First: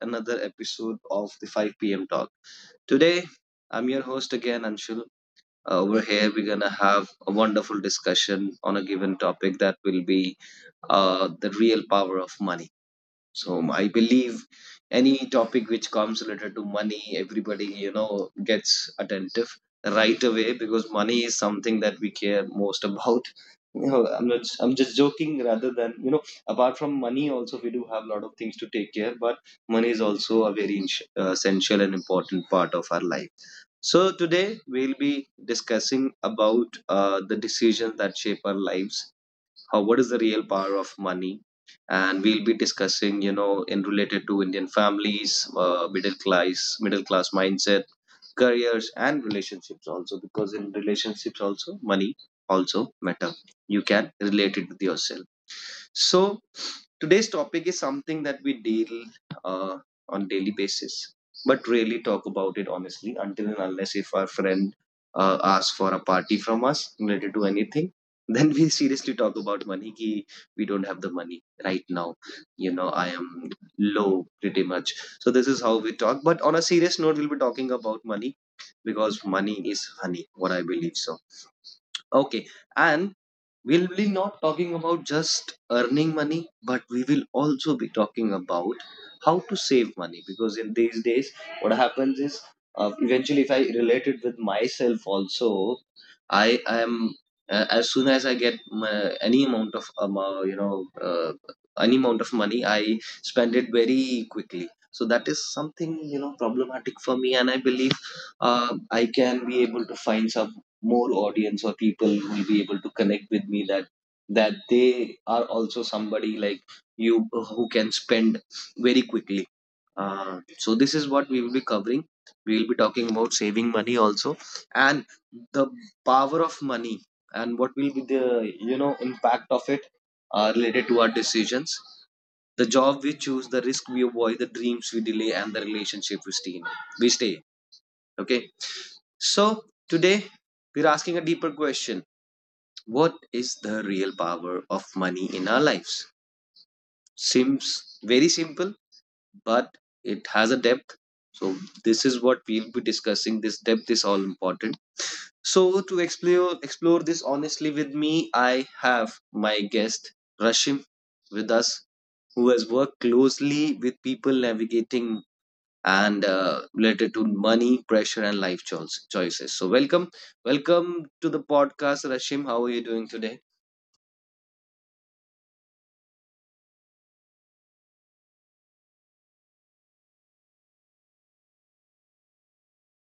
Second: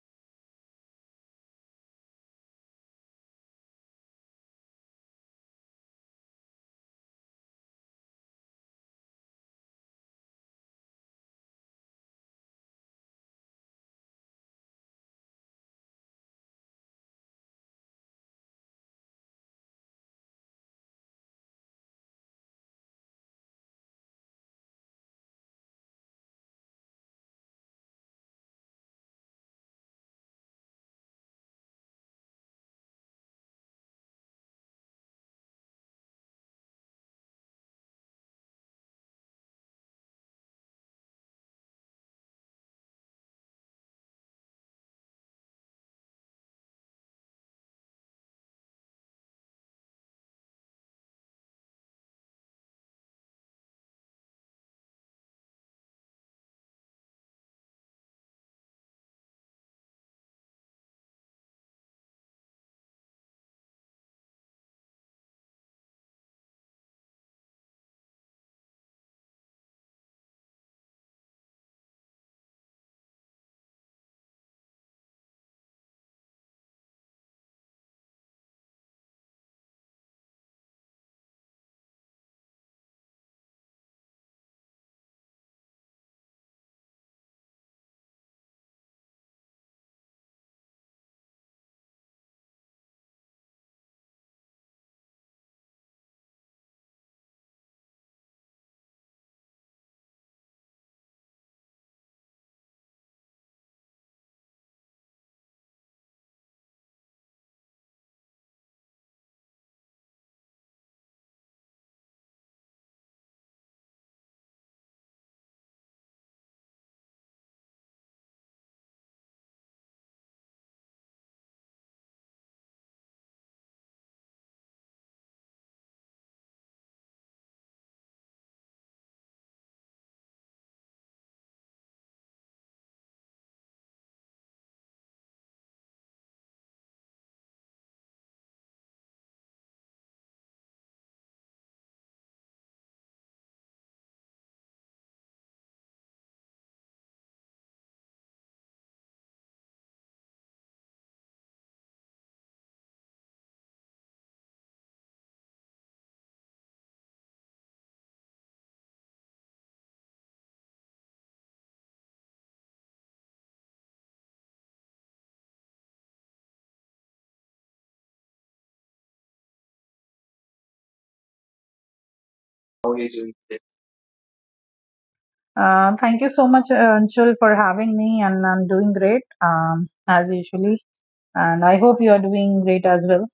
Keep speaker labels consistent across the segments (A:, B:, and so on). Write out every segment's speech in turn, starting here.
A: another episode of the 5 p.m. Talk. Today, I'm your host again, Anshul. Over here, we're gonna have a wonderful discussion on a given topic that will be the real power of money. I believe any topic which comes related to money, everybody gets attentive right away because money is something that we care most about. You know, I'm not. I'm just joking. Rather than apart from money, also we do have a lot of things to take care. But money is also a very essential and important part of our life. So today we'll be discussing about the decisions that shape our lives, how, what is the real power of money, and we'll be discussing, in related to Indian families, middle class mindset, careers, and relationships also, because in relationships also money also matter. You can relate it with yourself. So today's topic is something that we deal, uh, on daily basis, but rarely talk about it honestly until and unless if our friend asks for a party from us related to anything, then we seriously talk about money. Ki we don't have the money right now. You know, I am low pretty much. So this is how we talk. But on a serious note, we'll be talking about money because money is honey. What I believe so. Okay, and we'll be not talking about just earning money, but we will also be talking about how to save money, because in these days, what happens is, eventually, if I relate it with myself also, I am, as soon as I get my, any amount of any amount of money, I spend it very quickly. So that is something, problematic for me, and I believe I can be able to find some more audience or people who will be able to connect with me that they are also somebody like you who can spend very quickly. Uh, so this is what we will be covering. We will be talking about saving money also, and the power of money, and what will be the, impact of it, related to our decisions, the job we choose, the risk we avoid, the dreams we delay, and the relationship we stay in. We stay Okay. So today we're asking a deeper question. What is the real power of money in our lives? Seems very simple, but it has a depth. So this is what we'll be discussing. This depth is all important. So to explore this honestly with me, I have my guest Rashim with us, who has worked closely with people navigating and related to money, pressure, and choices. So, welcome, welcome to the podcast, Rashim. How are you doing today?
B: Uh, Thank you so much, Anshul, for having me, and I'm doing great as usually. And I hope you are doing great as well.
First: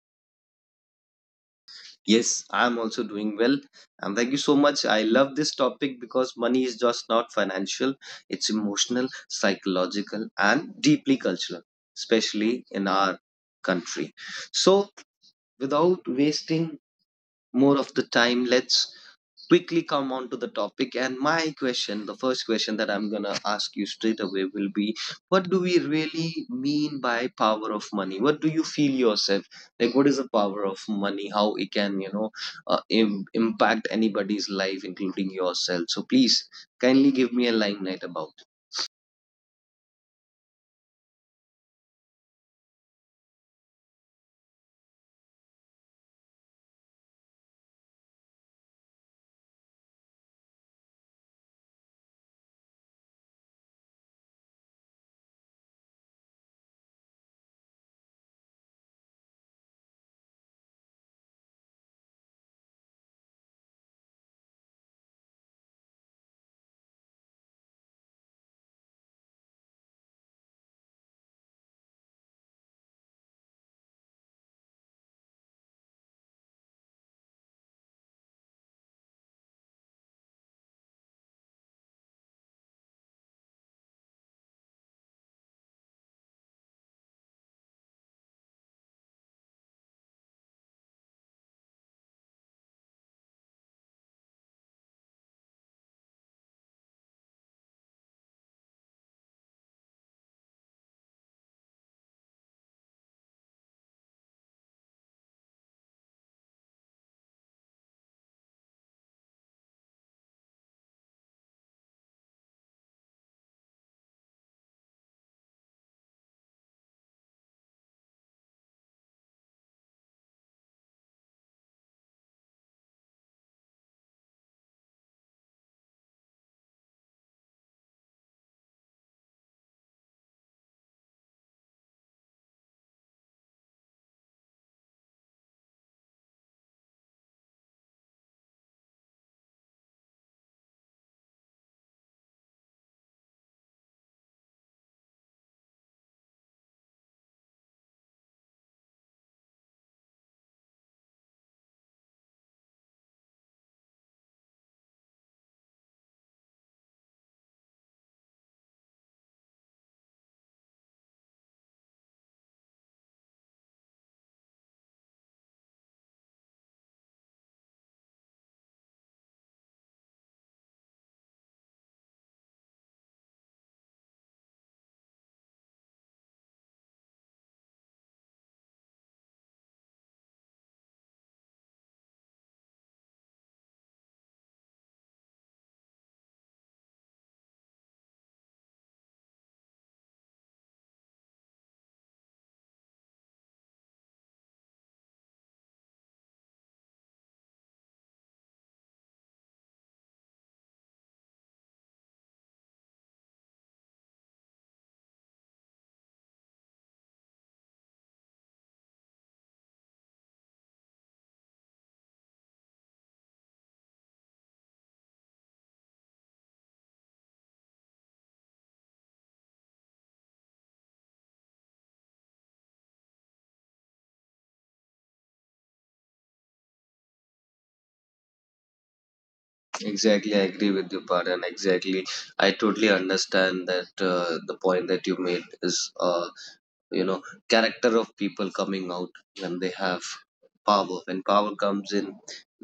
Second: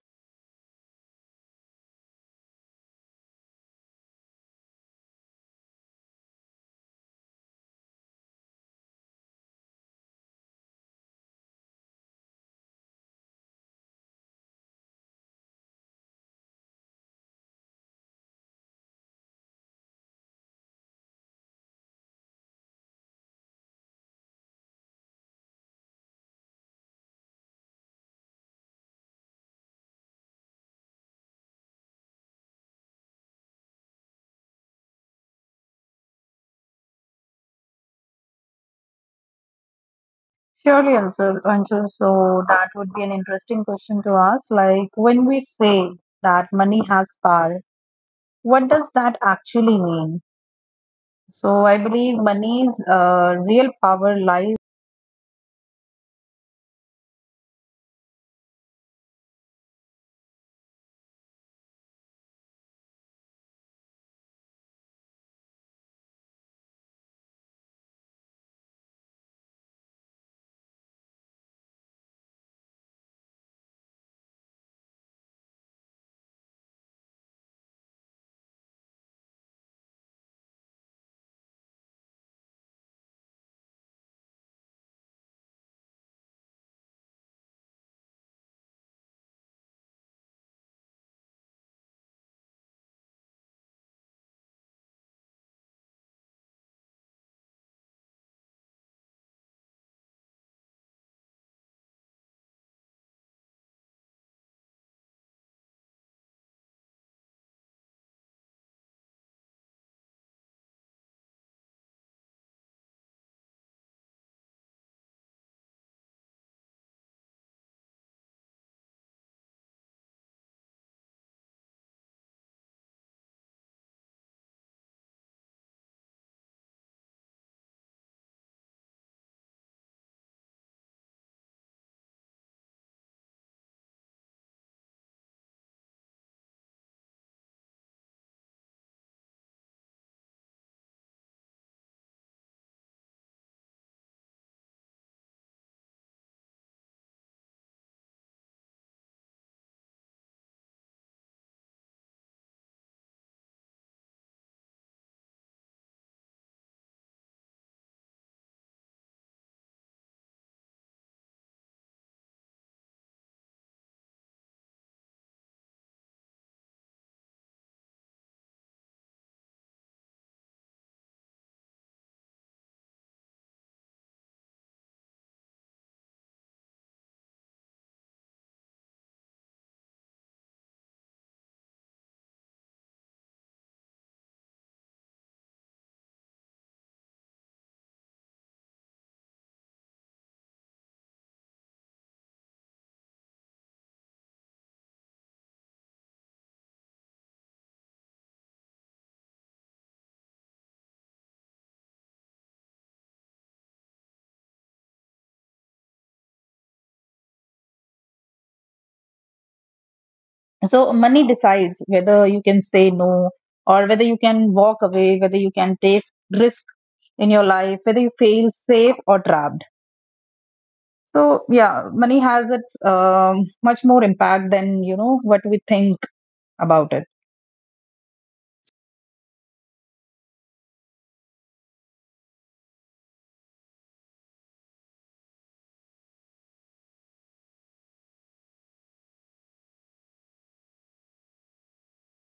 A: Yes, I'm also doing well, and thank you so much. I love this topic because money is just not financial; it's emotional, psychological, and deeply cultural, especially in our country. So, without wasting more of the time, let's quickly come on to the topic. And my question, the first question that I'm gonna ask you straight away will be, what do we really mean by power of money? What do you feel yourself? Like, what is the power of money? How it can, impact anybody's life, including yourself. So please, kindly give me a limelight about it.
B: Surely, Anshul. Anshul. So that would be an interesting question to ask. Like when we say that money has power, what does that actually mean? So I believe money's real power lies. So money decides whether you can say no or whether you can walk away, whether you can take risk in your life, whether you feel safe or trapped. So yeah, money has its much more impact than you know what we think about it.
A: Exactly, I agree with you, Paran. Exactly, I totally understand that the point that you made is, you know character of people coming out when they have power, when power comes in,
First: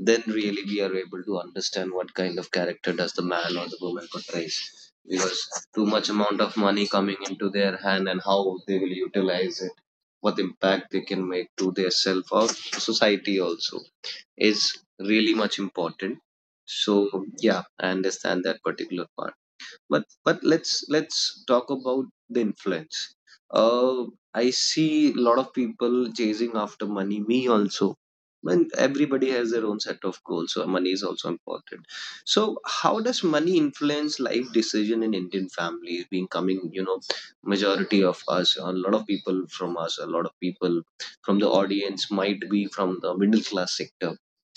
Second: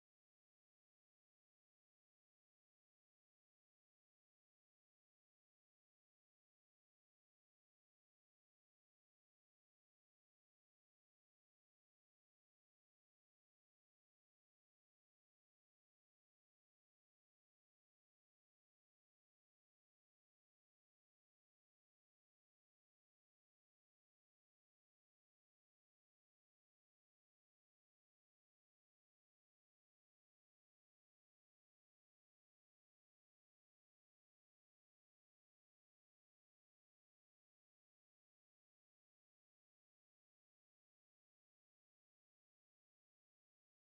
A: then really we are able to understand what kind of character does the man or the woman portrays, because too much amount of money coming into their hand, and how they will utilize it, what impact they can make to their self or society also is really much important. So yeah, I understand that particular part, but let's talk about the influence. uh, I see a lot of people chasing after money, me also, when everybody has their own set of goals, so money is also important. So how does money influence life decision in Indian families, being coming, majority of us, a lot of people from us, a lot of people from the audience might be from the middle class sector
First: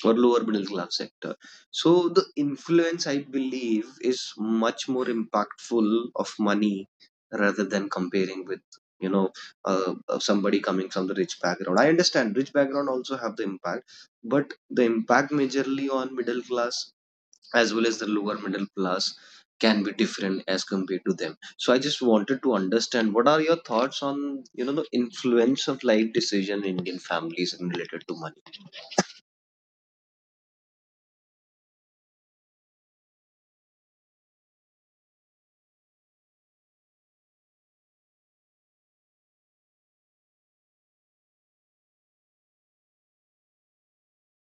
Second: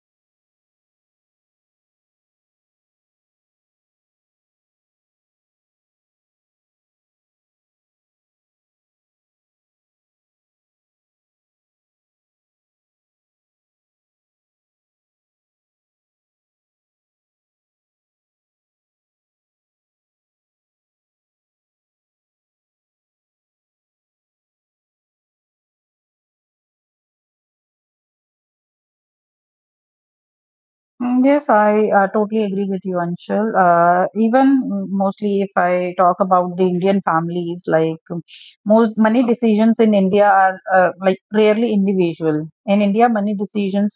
A: or lower middle class sector. So the influence, I believe, is much more impactful of money rather than comparing with, you know somebody coming from the rich background. I understand rich background also have the impact, but the impact majorly on middle class as well as the lower middle class can be different as compared to them. So I just wanted to understand what are your thoughts on, the influence of life decision in Indian families and related to money.
B: Yes, I totally agree with you, Anshul. Even, mostly if I talk about the Indian families, like, most money decisions in India are like rarely individual. In India, money decisions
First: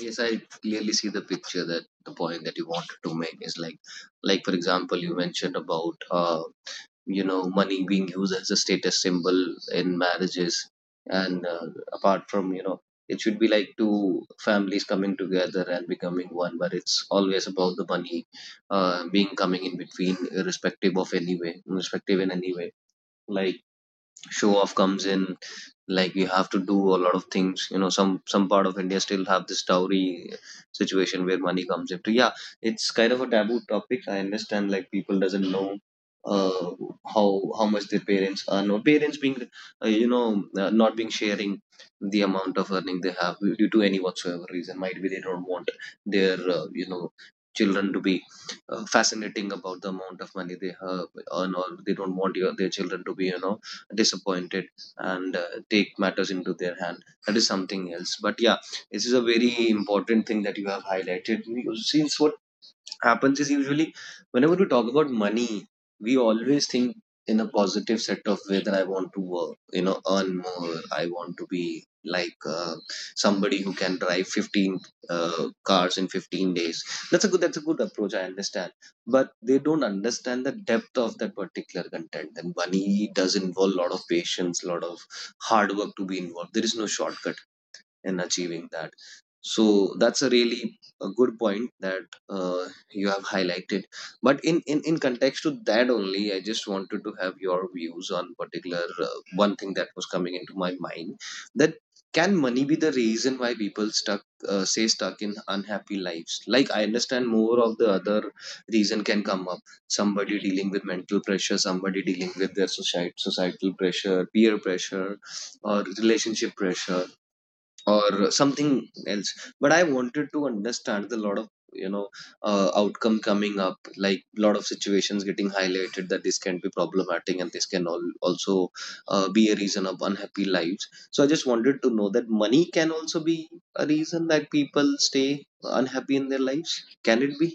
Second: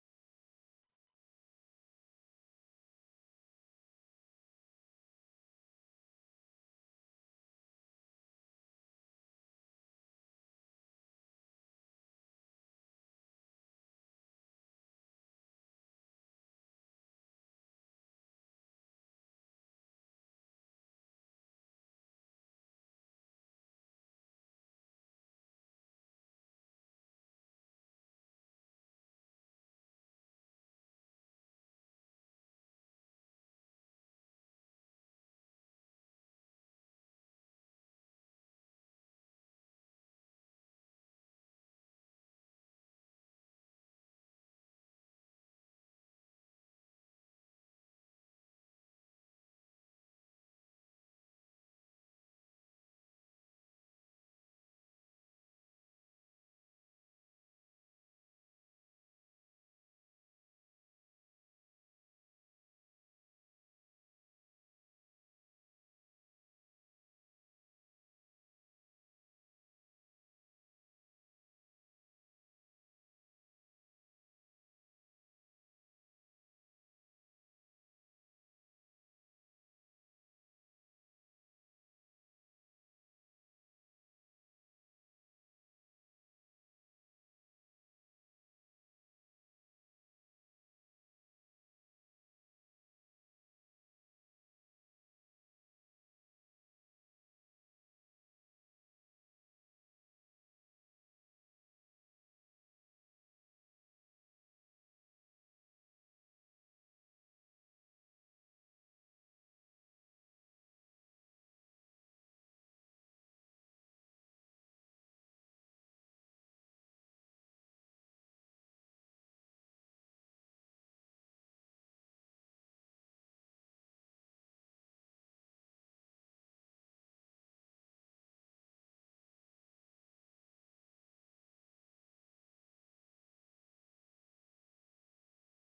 A: Yes, I clearly see the picture, that the point that you wanted to make is like for example, you mentioned about, money being used as a status symbol in marriages, and apart from, it should be like two families coming together and becoming one, but it's always about the money, being coming in between, irrespective of any way, irrespective in any way. Like show off comes in, like you have to do a lot of things, you know, some part of India still have this dowry situation where money comes into. Yeah, it's kind of a taboo topic. I understand, like people doesn't know, uh how how much their parents earn, or parents being, not being sharing the amount of earning they have due to any whatsoever reason. Might be they don't want their, children to be fascinating about the amount of money they have earn, or they don't want your, their children to be, disappointed, and take matters into their hand. That is something else. But yeah, this is a very important thing that you have highlighted, because since what happens is usually whenever we talk about money, we always think in a positive set of way, that I want to work, you know, earn more. I want to be like somebody who can drive 15 cars in 15 days. That's a good. That's a good approach. I understand, but they don't understand the depth of that particular content. And money does involve a lot of patience, a lot of hard work to be involved. There is no shortcut in achieving that. So that's a really a good point that uh, you have highlighted. But in context to that only, I just wanted to have your views on particular one thing that was coming into my mind, that can money be the reason why people stuck, say stuck in unhappy lives. Like I understand more of the other reason can come up, somebody dealing with mental pressure, somebody dealing with their society societal pressure, peer pressure, or relationship pressure, or something else. But I wanted to understand the lot of, you know outcome coming up, like lot of situations getting highlighted, that this can be problematic, and this can all also be a reason of unhappy lives. So I just wanted to know that money can also be a reason that people stay unhappy in their lives. Can it be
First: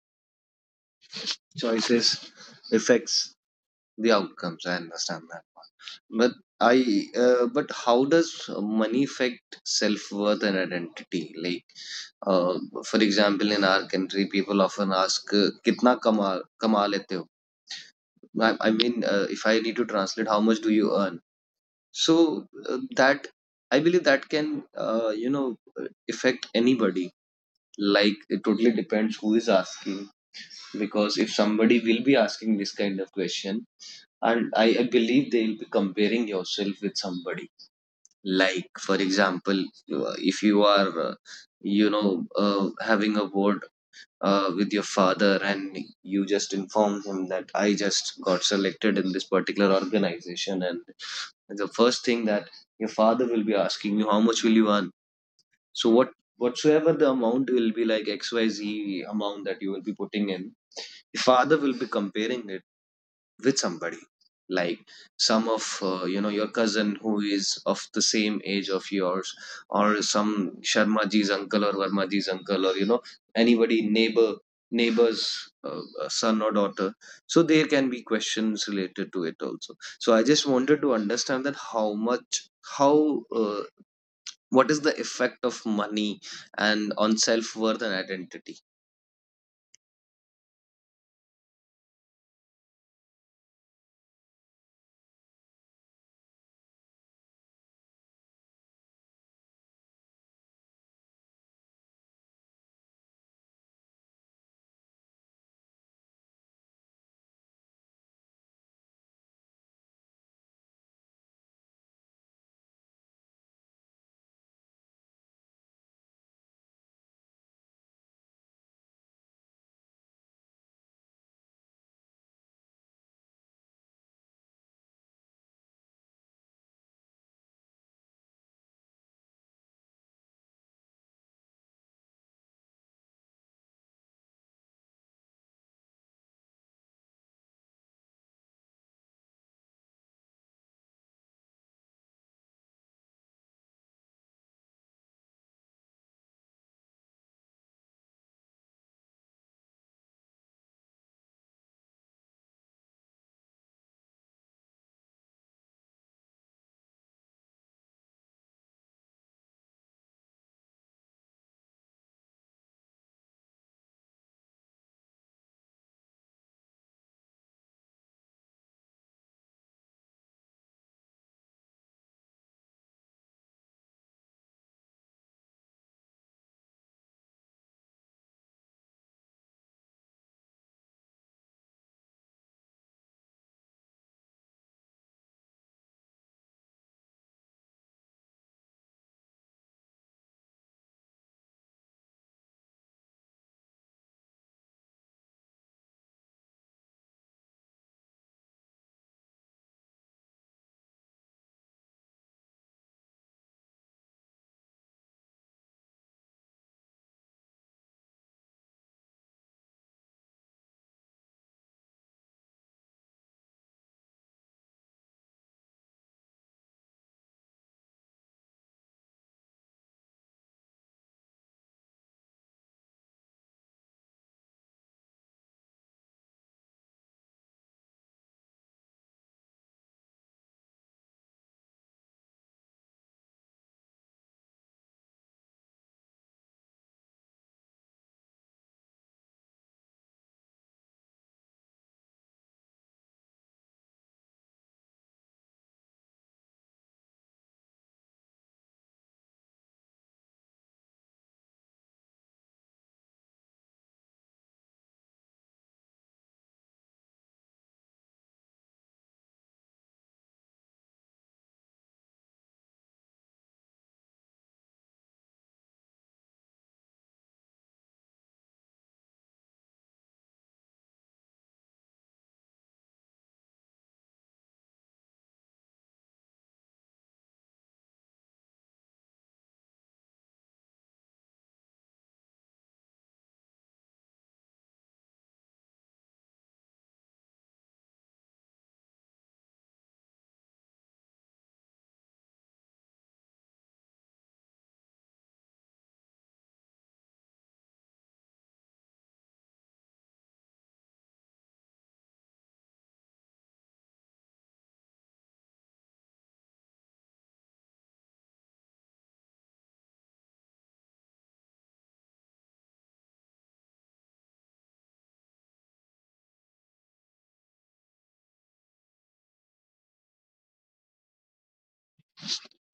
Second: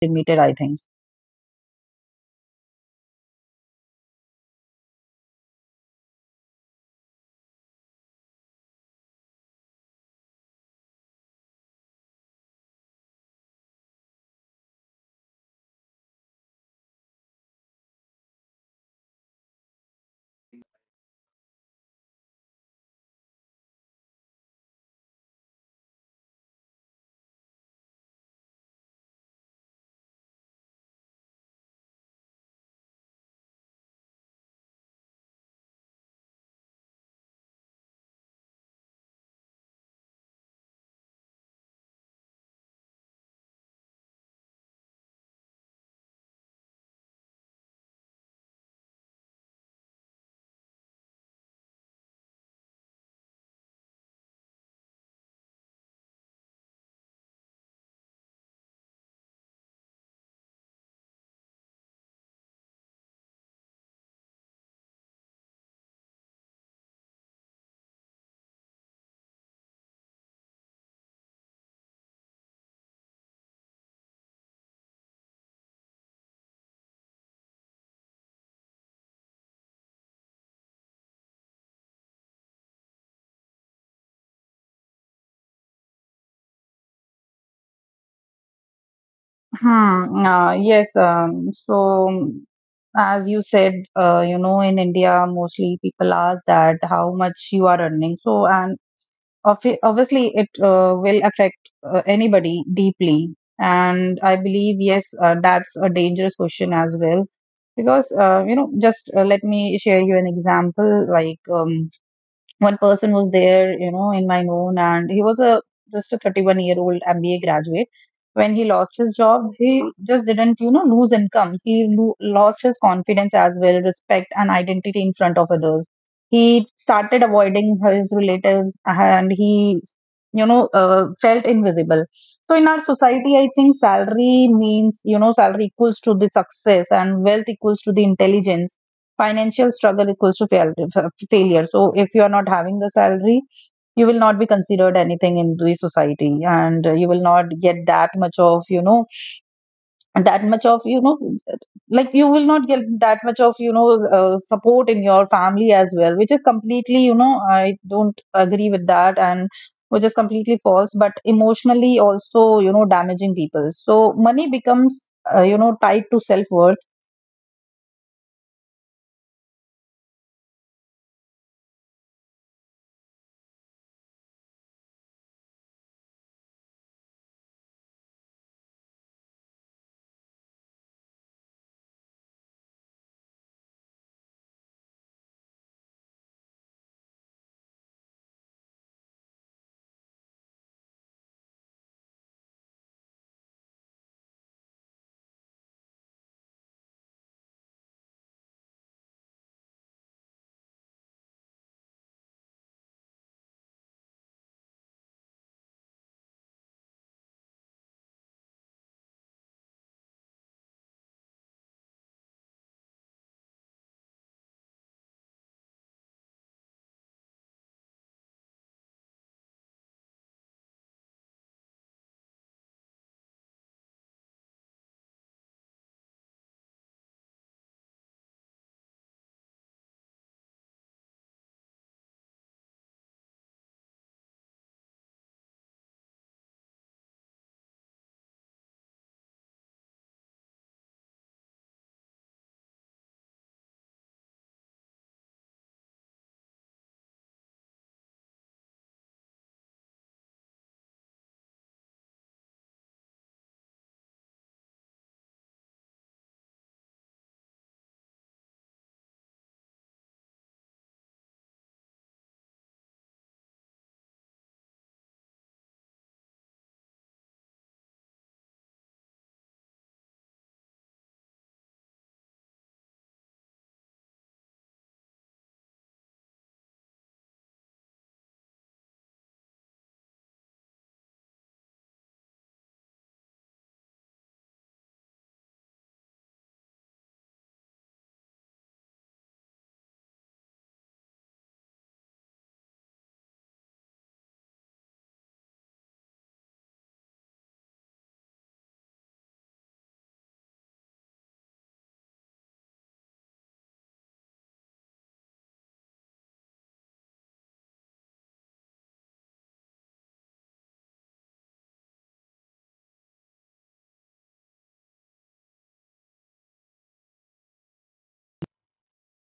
B: are limited, I think.
A: choices, affects the outcomes? I understand that one, but I but how does money affect self worth and identity? Like Uh, for example, in our country, people often ask, "Kitna kama lete ho?" I mean, if I need to translate, how much do you earn? So that I believe that can, affect anybody. Like it totally depends who is asking, because if somebody will be asking this kind of question, and I believe they will be comparing yourself with somebody. Like for example, if you are having a word with your father and you just inform him that I just got selected in this particular organization, and the first thing that your father will be asking you, how much will you earn? So whatsoever the amount will be, like xyz amount that you will be putting in, your father will be comparing it with somebody, like some of your cousin who is of the same age of yours, or some Sharma ji's uncle or Verma ji's uncle, or anybody, neighbor, neighbor's son or daughter. So there can be questions related to it also. So I just wanted to understand that how much, how uh, what is the effect of money and on self worth and identity.
B: Hmm. Yes. Mm, as you said, you know, in India, mostly people ask that how much you are earning. So, and obviously, it will affect anybody deeply. And I believe, yes, that's a dangerous question as well. Because, you know, just let me share you an example. Like, one person was there, you know, in my known, and he was a just a 31-year-old MBA graduate. When he lost his job, he just didn't, you know, lose income. He lost his confidence as well, respect and identity in front of others. He started avoiding his relatives, and he, you know, felt invisible. So in our society, I think salary means, you know, salary equals to the success, and wealth equals to the intelligence, financial struggle equals to fail, failure. So if you are not having the salary, you will not be considered anything in the society, and you will not get that much of you know that much of you know like you will not get that much of, you know, support in your family as well, which is completely, you know, I don't agree with that, and which is completely false, but emotionally also, you know, damaging people. So money becomes, you know, tied to self worth.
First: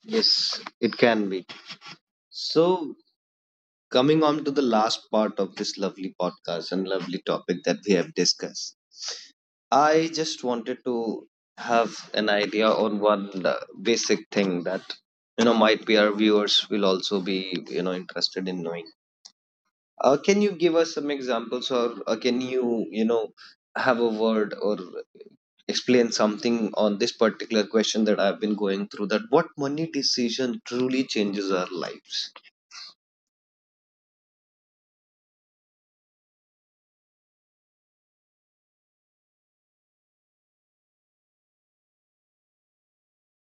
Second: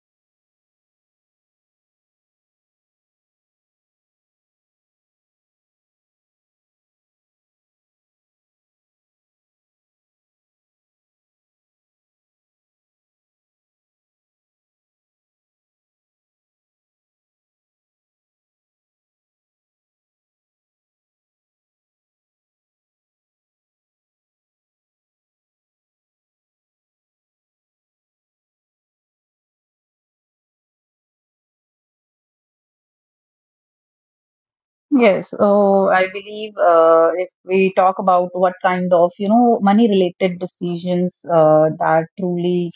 A: Yes, it can be. So coming on to the last part of this lovely podcast and lovely topic that we have discussed, I just wanted to have an idea on one basic thing that, you know, might be our viewers will also be, you know, interested in knowing. Can you give us some examples, or can you, you know, have a word or explain something on this particular question that I've been going through? That what money decision truly changes our lives.
B: Yes, so I believe, if we talk about what kind of, you know, money-related decisions that truly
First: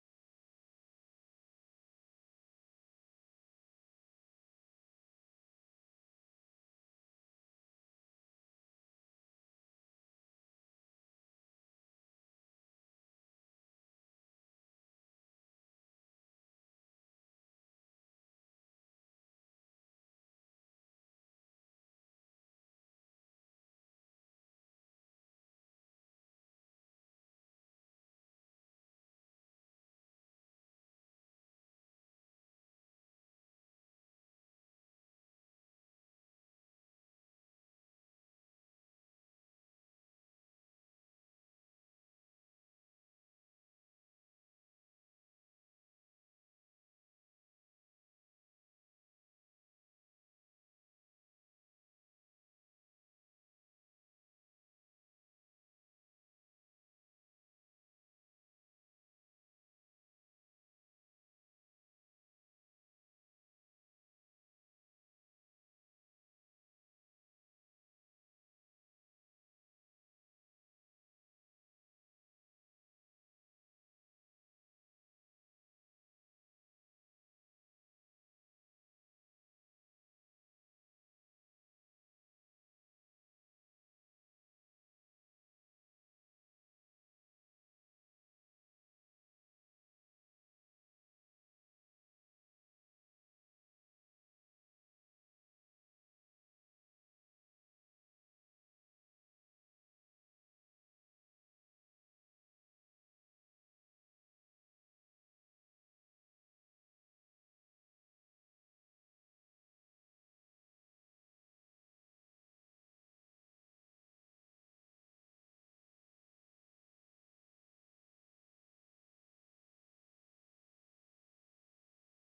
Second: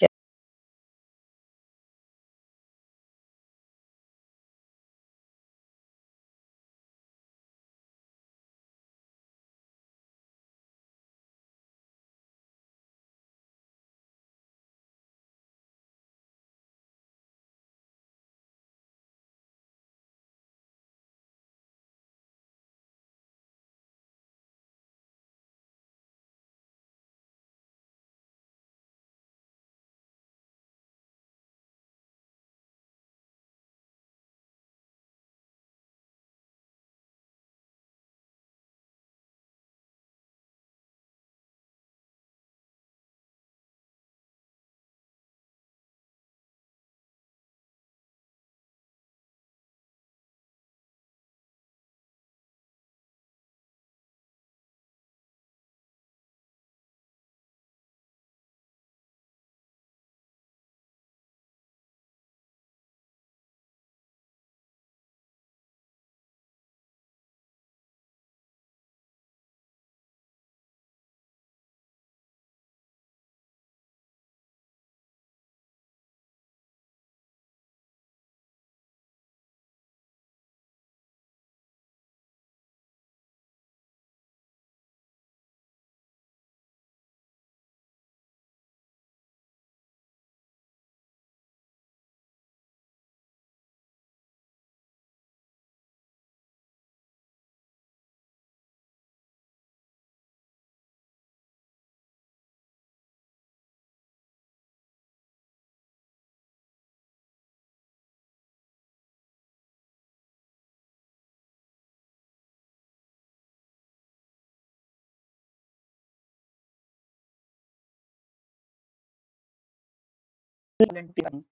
B: can.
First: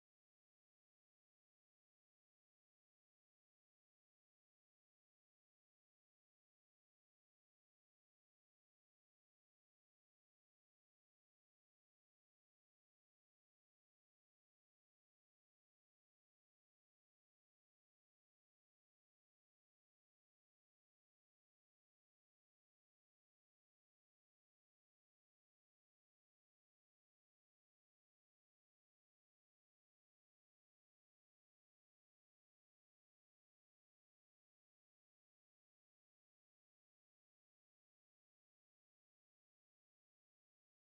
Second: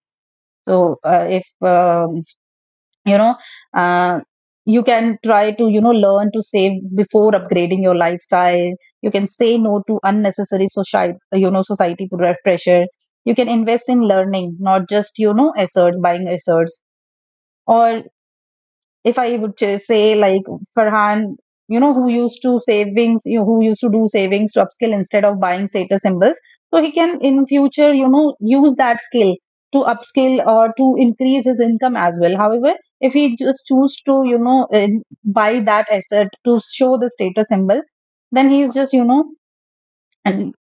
B: So if, you know, uh, you can try to, you know, learn to save before upgrading your lifestyle. You can say no to unnecessary society pressure. You can invest in learning, not just, you know, assets, buying assets. Or if I would say like Farhan, you know, who used to savings, you know, who used to do savings to upskill instead of buying status symbols. So he can in future, you know, use that skill to upskill or to increase his income as well. However, if he just choose to, you know, buy that asset to show the status symbol, then he's just, you know, and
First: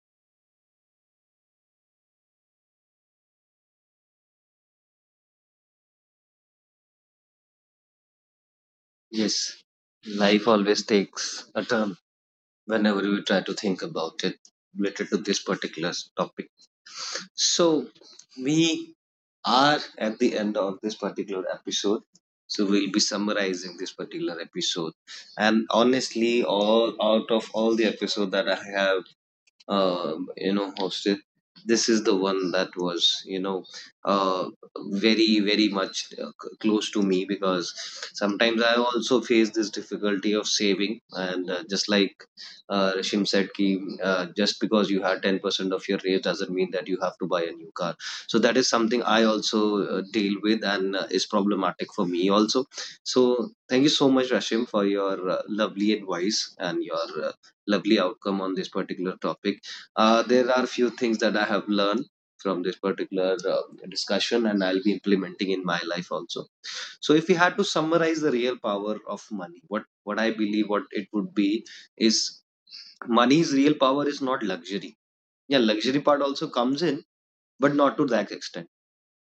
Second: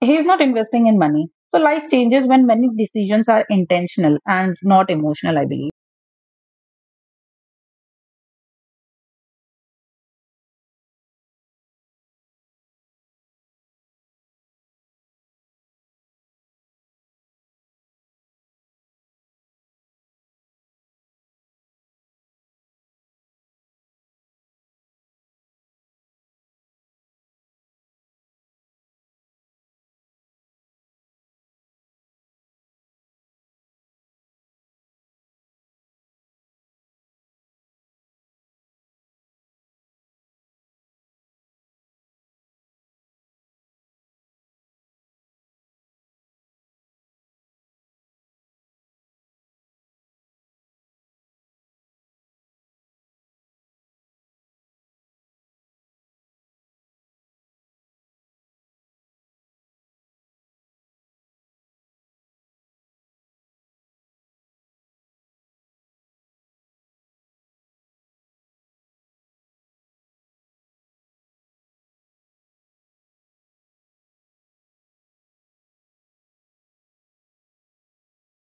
B: he's not investing in money. So life changes when many decisions are intentional and not emotional, I believe.
A: Yes, life always takes a turn whenever we try to think about it related to this particular topic. So, we are at the end of this particular episode. So, we'll be summarizing this particular episode. And honestly, all out of all the episode that I have hosted, this is the one that was, you know uh, very very much close to me, because sometimes I also face this difficulty of saving, and just like Rishim said ki, just because you had 10% of your raise doesn't mean that you have to buy a new car. So that is something I also deal with, and is problematic for me also. So thank you so much, Rashim, for your lovely advice and your lovely outcome on this particular topic. Uh, there are few things that I have learned from this particular discussion, and I'll be implementing in my life also. So if we had to summarize the real power of money, what I believe what it would be is, money's real power is not luxury. Yeah, luxury part also comes in, but not to that extent.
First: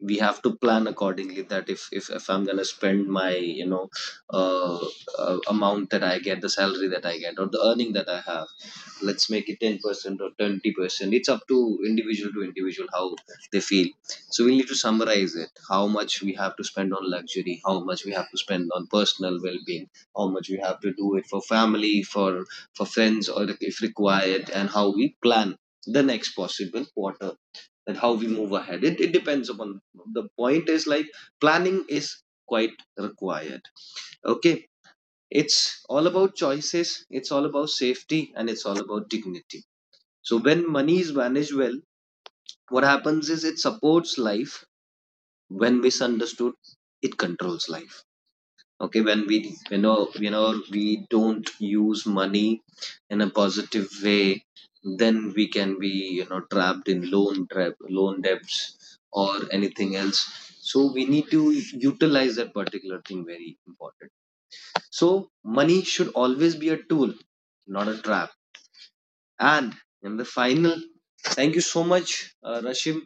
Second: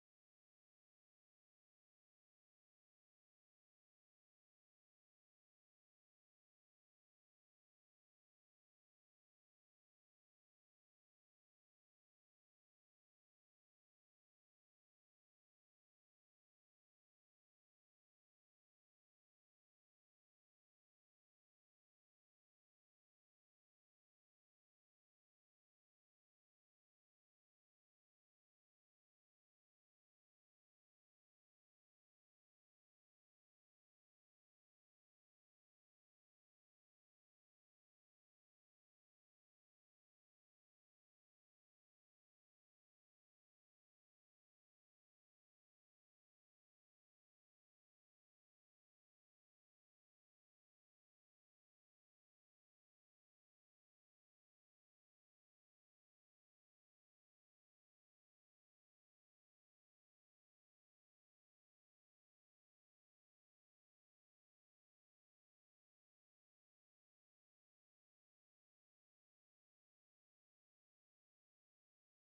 A: We have to plan accordingly that if I'm going to spend my, you know uh, amount that I get, the salary that I get or the earning that I have, let's make it 10% or 20%, it's up to individual how they feel. So we need to summarize it, how much we have to spend on luxury, how much we have to spend on personal well-being, how much we have to do it for family, for friends, or if required, and how we plan the next possible quarter and how we move ahead. It depends upon, the point is like, planning is quite required. Okay, it's all about choices, it's all about safety, and it's all about dignity. So when money is managed well, what happens is it supports life. When misunderstood, it controls life. Okay, when we, you know, we don't use money in a positive way, then we can be, you know, trapped in loan trap, loan debts or anything else. So we need to utilize that particular thing, very important. So money should always be a tool, not a trap. And in the final, thank you so much, Rashim,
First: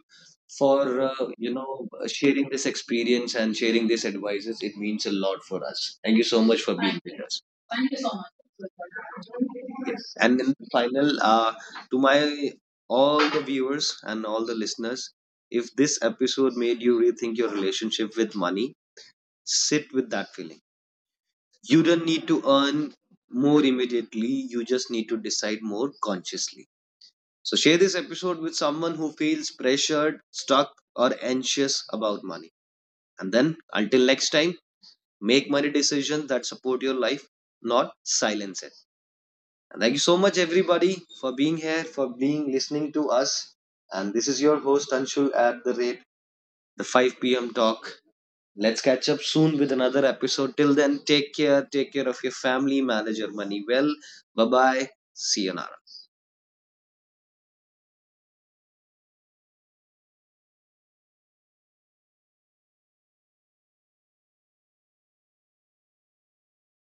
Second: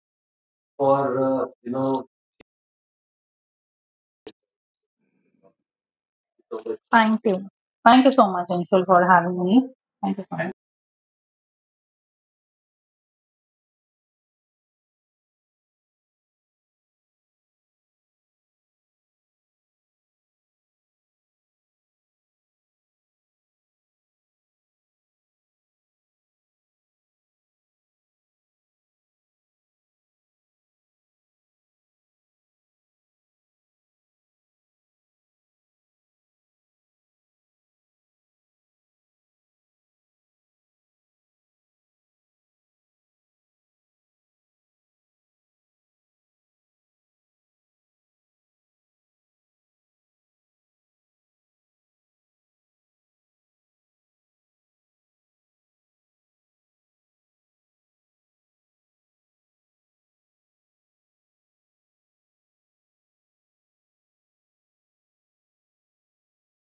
B: For
A: for
B: you know,
A: sharing this experience and sharing these advices. It means a lot for us. Thank you so much for being with
B: fine,
A: us.
B: too.
A: Thank you so
B: Thank you so much, Ansel, for
A: much.
B: having me.
A: Yes.
B: Thank you
A: And
B: so
A: in
B: much.
A: the final, to my all the viewers and all the listeners, if this episode made you rethink your relationship with money, sit with that feeling. You don't need to earn more immediately. You just need to decide more consciously. So, share this episode with someone who feels pressured, stuck, or anxious about money. And then, until next time, make money decisions that support your life, not silence it. And thank you so much, everybody, for being here, for being listening to us. And this is your host, Anshul, at the rate the 5 p.m. talk. Let's catch up soon with another episode. Till then, take care. Take care of your family. Manage your money well. Bye bye. See you now.